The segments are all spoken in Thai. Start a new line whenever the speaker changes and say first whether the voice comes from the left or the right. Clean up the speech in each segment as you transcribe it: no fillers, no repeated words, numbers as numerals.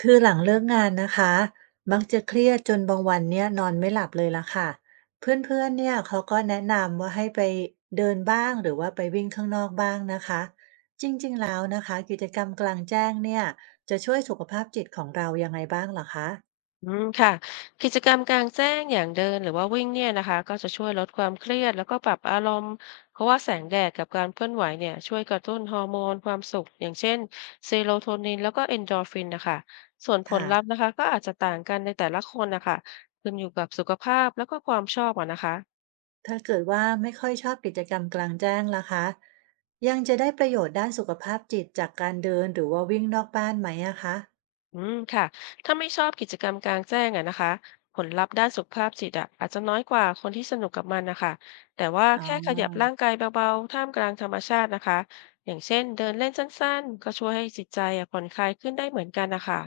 right: คือหลังเลิกงานนะคะมักจะเครียดจนบางวันเนี่ยนอนไม่หลับเลยละค่ะเพื่อนๆเนี่ยเขาก็แนะนำว่าให้ไปเดินบ้างหรือว่าไปวิ่งข้างนอกบ้างนะคะจริงๆแล้วนะคะกิจกรรมกลางแจ้งเนี่ยจะช่วยสุขภาพจิตของเรายังไงบ้างเหรอคะ
left: อืมค่ะกิจกรรมกลางแจ้งอย่างเดินหรือว่าวิ่งเนี่ยนะคะก็จะช่วยลดความเครียดแล้วก็ปรับอารมณ์เพราะว่าแสงแดดกับการเคลื่อนไหวเนี่ยช่วยกระตุ้นฮอร์โมนความสุขอย่างเช่นเซโรโทนินแล้วก็เอนโดรฟินนะคะส่วนผล
right: ค่ะ
left: ลัพธ์นะคะก็อาจจะต่างกันในแต่ละคนนะคะขึ้นอยู่กับสุขภาพแล้วก็ความชอบอะนะคะ
right: ถ้าเกิดว่าไม่ค่อยชอบกิจกรรมกลางแจ้งล่ะคะยังจะได้ประโยชน์ด้านสุขภาพจิตจากการเดินหรือว่าวิ่งนอกบ้านไหมอะคะ
left: อืมค่ะถ้าไม่ชอบกิจกรรมกลางแจ้งอะนะคะผลลัพธ์ด้านสุขภาพจิตอะอาจจะน้อยกว่าคนที่สนุกกับมันนะคะแต่ว่า
right: อ๋
left: แค่ขยับร่า
right: อ
left: งกายเบาๆท่ามกลางธรรมชาตินะคะอย่างเช่นเดินเล่นสั้นๆก็ช่วยให้จิตใจอะผ่อนคลายขึ้นได้เหมือนกันนะคะ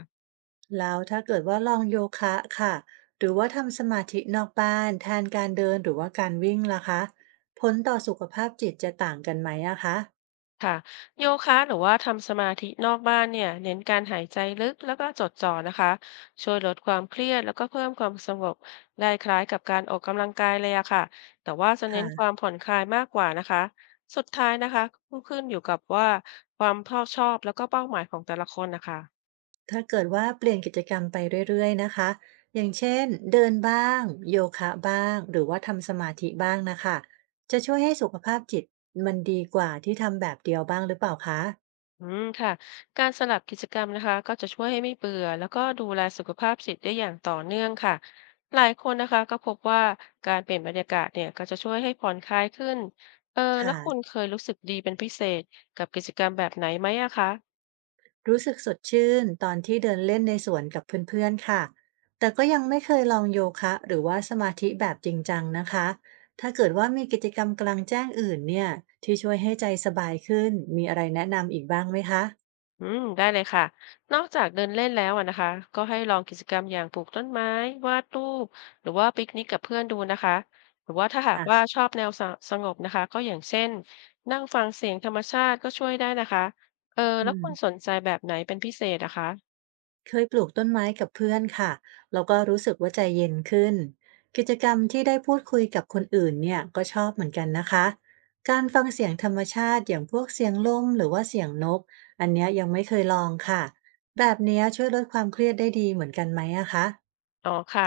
right: แล้วถ้าเกิดว่าลองโยคะค่ะหรือว่าทำสมาธินอกบ้านแทนการเดินหรือว่าการวิ่งล่ะคะผลต่อสุขภาพจิตจะต่างกันไหมอะคะ
left: ค่ะโยคะหรือว่าทำสมาธินอกบ้านเนี่ยเน้นการหายใจลึกแล้วก็จดจ่อนะคะช่วยลดความเครียดแล้วก็เพิ่มความสงบได้คล้ายกับการออกกำลังกายเลยอะค่ะแต่ว่าจะเน้นความ
right: ค่ะ
left: ผ่อนคลายมากกว่านะคะสุดท้ายนะคะก็ขึ้นอยู่กับว่าความชอบแล้วก็เป้าหมายของแต่ละคนนะคะ
right: ถ้าเกิดว่าเปลี่ยนกิจกรรมไปเรื่อยๆนะคะ อย่างเช่นเดินบ้างโยคะบ้างหรือว่าทำสมาธิบ้างนะคะจะช่วยให้สุขภาพจิตมันดีกว่าที่ทำแบบเดียวบ้างหรือเปล่าคะ
left: อืมค่ะการสลับกิจกรรมนะคะก็จะช่วยให้ไม่เบื่อแล้วก็ดูแลสุขภาพจิตได้อย่างต่อเนื่องค่ะหลายคนนะคะก็พบว่าการเปลี่ยนบรรยากาศเนี่ยก็จะช่วยให้ผ่อนคลายขึ้นเออแล้ว
right: ค่ะ
left: คุณเคยรู้สึกดีเป็นพิเศษกับกิจกรรมแบบไหนไหมอะคะ
right: รู้สึกสดชื่นตอนที่เดินเล่นในสวนกับเพื่อนๆค่ะ แต่ก็ยังไม่เคยลองโยคะหรือว่าสมาธิแบบจริงจังนะคะ ถ้าเกิดว่ามีกิจกรรมกลางแจ้งอื่นเนี่ยที่ช่วยให้ใจสบายขึ้นมีอะไรแนะนำอีกบ้างไหมคะ
left: อืมได้เลยค่ะ นอกจากเดินเล่นแล้วอะนะคะก็ให้ลองกิจกรรมอย่างปลูกต้นไม้วาดรูปหรือว่าปิกนิกกับเพื่อนดูนะคะหรือว่าถ้าหากว่า
right: ค่ะ
left: ชอบแนวสสงบนะคะก็อย่างเช่นนั่งฟังเสียงธรรมชาติก็ช่วยได้นะคะเออแล้
right: อื
left: ว
right: ม
left: คุณสนใจแบบไหนเป็นพิเศษนะคะ
right: เคยปลูกต้นไม้กับเพื่อนค่ะแล้วก็รู้สึกว่าใจเย็นขึ้นกิจกรรมที่ได้พูดคุยกับคนอื่นเนี่ยก็ชอบเหมือนกันนะคะการฟังเสียงธรรมชาติอย่างพวกเสียงลมหรือว่าเสียงนกอันเนี้ยยังไม่เคยลองค่ะแบบเนี้ยช่วยลดความเครียดได้ดีเหมือนกันไหมอะคะ
left: อ๋อค่ะ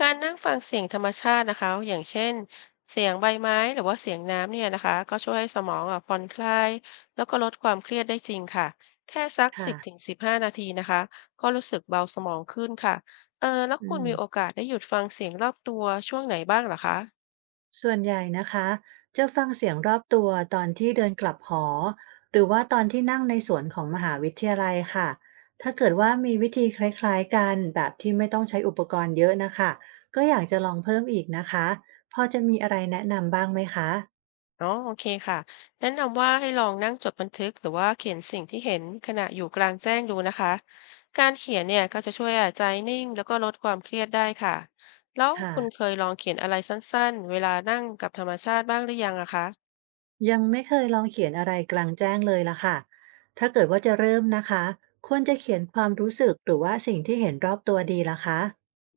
left: การนั่งฟังเสียงธรรมชาตินะคะอย่างเช่นเสียงใบไม้หรือว่าเสียงน้ำเนี่ยนะคะก็ช่วยให้สมองอ่ะผ่อนคลายแล้วก็ลดความเครียดได้จริงค่ะแค่สักสิ
right: ค่ะ
left: บถึงสิบห้านาทีนะคะก็รู้สึกเบาสมองขึ้นค่ะเออแล้ว
right: อื
left: คุณ
right: ม
left: มีโอกาสได้หยุดฟังเสียงรอบตัวช่วงไหนบ้างเหรอคะ
right: ส่วนใหญ่นะคะจะฟังเสียงรอบตัวตอนที่เดินกลับหอหรือว่าตอนที่นั่งในสวนของมหาวิทยาลัยค่ะถ้าเกิดว่ามีวิธีคล้ายๆกันแบบที่ไม่ต้องใช้อุปกรณ์เยอะนะคะก็อยากจะลองเพิ่มอีกนะคะพอจะมีอะไรแนะนำบ้างไหมคะ
left: อ๋อโอเคค่ะแนะนำว่าให้ลองนั่งจดบันทึกหรือว่าเขียนสิ่งที่เห็นขณะอยู่กลางแจ้งดูนะคะ การเขียนเนี่ยก็จะช่วยอ่ะใจนิ่งแล้วก็ลดความเครียดได้ค่ะ แล้ว
right: ค่ะ
left: คุณเคยลองเขียนอะไรสั้นๆ เวลานั่งกับธรรมชาติบ้างหรือยังอะคะ
right: ยังไม่เคยลองเขียนอะไรกลางแจ้งเลยละค่ะถ้าเกิดว่าจะเริ่มนะคะควรจะเขียนความรู้สึกหรือว่าสิ่งที่เห็นรอบตัวดีละคะ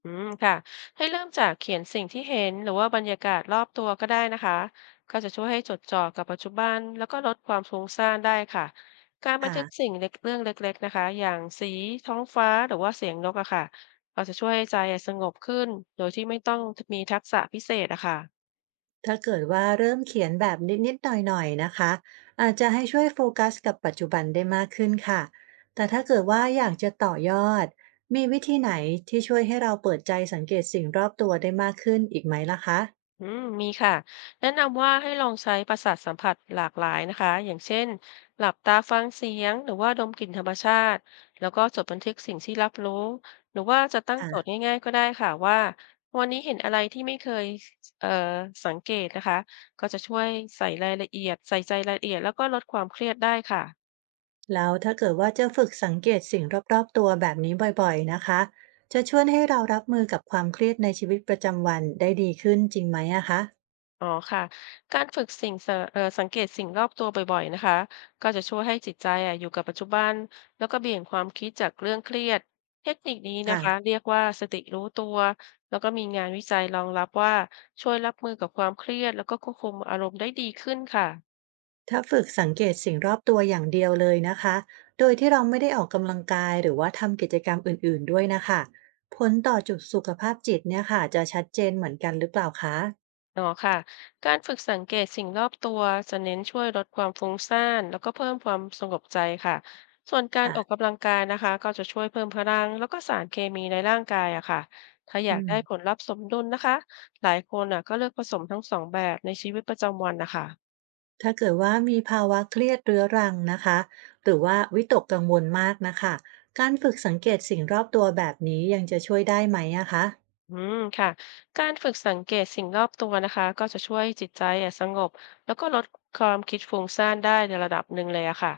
left: อืมค่ะให้เริ่มจากเขียนสิ่งที่เห็นหรือว่าบรรยากาศรอบตัวก็ได้นะคะก็จะช่วยให้จดจ่อกับปัจจุบันแล้วก็ลดความฟุ้งซ่านได้ค่ะการบัน
right: ค่ะ
left: ทึกสิ่งเล็กเรื่องเล็กๆนะคะอย่างสีท้องฟ้าหรือว่าเสียงนกอะค่ะก็จะช่วยให้ใจสงบขึ้นโดยที่ไม่ต้องมีทักษะพิเศษอะค่ะ
right: ถ้าเกิดว่าเริ่มเขียนแบบนิดๆหน่อย ๆ นะคะอาจจะให้ช่วยโฟกัสกับปัจจุบันได้มากขึ้นค่ะแต่ถ้าเกิดว่าอยากจะต่อยอดมีวิธีไหนที่ช่วยให้เราเปิดใจสังเกตสิ่งรอบตัวได้มากขึ้นอีกไหมล่ะคะ
left: อืมมีค่ะแนะนำว่าให้ลองใช้ประสาทสัมผัสหลากหลายนะคะอย่างเช่นหลับตาฟังเสียงหรือว่าดมกลิ่นธรรมชาติแล้วก็จดบันทึกสิ่งที่รับรู้หรือว่าจะตั้งโจทย์
right: ค่ะ
left: ง่ายๆก็ได้ค่ะว่าวันนี้เห็นอะไรที่ไม่เคยเอ่อสังเกตนะคะก็จะช่วยใส่รายละเอียดใส่ใจรายละเอียดแล้วก็ลดความเครียดได้ค่ะ
right: แล้วถ้าเกิดว่าจะฝึกสังเกตสิ่งรอบ ๆ ตัวแบบนี้บ่อยๆนะคะจะช่วยให้เรารับมือกับความเครียดในชีวิตประจำวันได้ดีขึ้นจริงไหมอะคะ
left: อ๋อค่ะการฝึกสิ่งสะเอ่อสังเกตสิ่งรอบตัวบ่อยๆนะคะก็จะช่วยให้จิตใจอ่ะอยู่กับปัจจุบันแล้วก็เบี่ยงความคิดจากเรื่องเครียดเทคนิคนี้นะ
right: ค่ะ
left: คะเรียกว่าสติรู้ตัวแล้วก็มีงานวิจัยรองรับว่าช่วยรับมือกับความเครียดแล้วก็ควบคุมอารมณ์ได้ดีขึ้นค่ะ
right: ถ้าฝึกสังเกตสิ่งรอบตัวอย่างเดียวเลยนะคะโดยที่เราไม่ได้ออกกำลังกายหรือว่าทำกิจกรรมอื่นๆด้วยนะคะผลต่อจุดสุขภาพจิตเนี่ยค่ะจะชัดเจนเหมือนกันหรือเปล่าคะ
left: อ๋อค่ะการฝึกสังเกตสิ่งรอบตัวจะเน้นช่วยลดความฟุ้งซ่านแล้วก็เพิ่มความสงบใจค่ะส่วนการออก
right: ค่ะ
left: กำลังกายนะคะก็จะช่วยเพิ่มพลังแล้วก็สารเคมีในร่างกายอะค่ะถ้าอยา
right: อื
left: ก
right: ม
left: ได้ผลลัพธ์สมดุลนะคะหลายคนอะก็เลือกผสมทั้งสองแบบในชีวิตประจำวันนะคะ
right: ถ้าเกิดว่ามีภาวะเครียดเรื้อรังนะคะหรือว่าวิตกกังวลมากนะคะการฝึกสังเกตสิ่งรอบตัวแบบนี้ยังจะช่วยได้ไหมอะคะ
left: อืมค่ะการฝึกสังเกตสิ่งรอบตัวนะคะก็จะช่วยจิตใจอ่ะสงบแล้วก็ลดความคิดฟุ้งซ่านได้ในระดับหนึ่งเลยอะค่ะ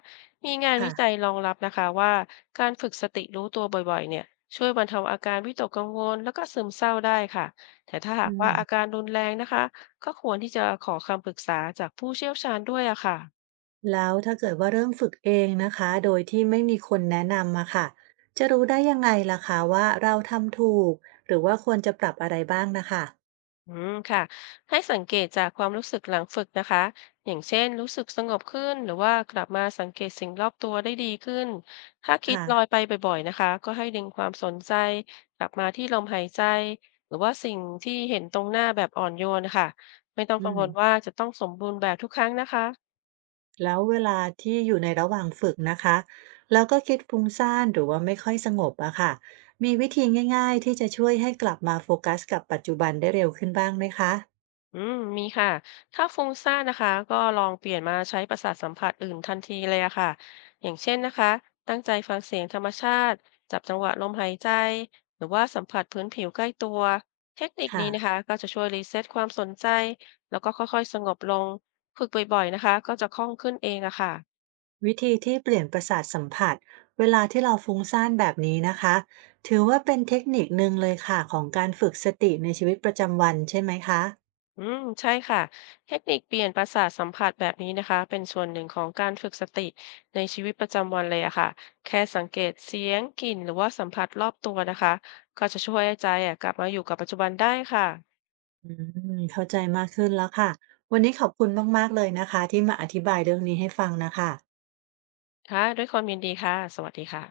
left: มีงานวิจัย
right: ค่ะ
left: รองรับนะคะว่าการฝึกสติรู้ตัวบ่อยๆเนี่ยช่วยบรรเทาอาการวิตกกังวลแล้วก็ซึมเศร้าได้ค่ะแต่ถ้าหา
right: อื
left: กว่าอากา
right: ม
left: รรุนแรงนะคะก็ควรที่จะขอคำปรึกษาจากผู้เชี่ยวชาญด้วยอะค่ะ
right: แล้วถ้าเกิดว่าเริ่มฝึกเองนะคะโดยที่ไม่มีคนแนะนำอาค่ะจะรู้ได้ยังไงล่ะคะว่าเราทำถูกหรือว่าควรจะปรับอะไรบ้างนะคะ
left: อืมค่ะให้สังเกตจากความรู้สึกหลังฝึกนะคะอย่างเช่นรู้สึกสงบขึ้นหรือว่ากลับมาสังเกตสิ่งรอบตัวได้ดีขึ้นถ้าคิด
right: ค่ะ
left: ลอยไปบ่อยๆนะคะก็ให้ดึงความสนใจกลับมาที่ลมหายใจหรือว่าสิ่งที่เห็นตรงหน้าแบบอ่อนโยนนะคะไม่ต้อง
right: อื
left: กังว
right: ม
left: ลว่าจะต้องสมบูรณ์แบบทุกครั้งนะคะ
right: แล้วเวลาที่อยู่ในระหว่างฝึกนะคะแล้วก็คิดฟุ้งซ่านหรือว่าไม่ค่อยสงบอะค่ะมีวิธีง่ายๆที่จะช่วยให้กลับมาโฟกัสกับปัจจุบันได้เร็วขึ้นบ้างไหมคะ
left: อืมมีค่ะ ถ้าฟุ้งซ่านนะคะก็ลองเปลี่ยนมาใช้ประสาทสัมผัสอื่นทันทีเลยอะค่ะ อย่างเช่นนะคะ ตั้งใจฟังเสียงธรรมชาติ จับจังหวะลมหายใจ หรือว่าสัมผัสพื้นผิวใกล้ตัว เทคนิคนี้นะ
right: ค่ะ
left: คะก็จะช่วยรีเซ็ตความสนใจ แล้วก็ค่อยๆสงบลงฝึกบ่อยๆนะคะก็จะคล่องขึ้นเองอะค่ะ
right: วิธีที่เปลี่ยนประสาทสัมผัสเวลาที่เราฟุ้งซ่านแบบนี้นะคะถือว่าเป็นเทคนิคหนึ่งเลยค่ะของการฝึกสติในชีวิตประจำวันใช่ไหมคะ
left: อืมใช่ค่ะเทคนิคเปลี่ยนประสาทสัมผัสแบบนี้นะคะเป็นส่วนหนึ่งของการฝึกสติในชีวิตประจำวันเลยอะค่ะแค่สังเกตเสียงกลิ่นหรือว่าสัมผัสรอบตัวนะคะก็จะช่วยให้ใจอะกลับมาอยู่กับปัจจุบันได้ค่ะ
right: อืมเข้าใจมากขึ้นแล้วค่ะวันนี้ขอบคุณมากๆเลยนะคะที่มาอธิบายเรื่องนี้ให้ฟังนะคะ
left: ค่ะด้วยความยินดีค่ะสวัสดีค่ะ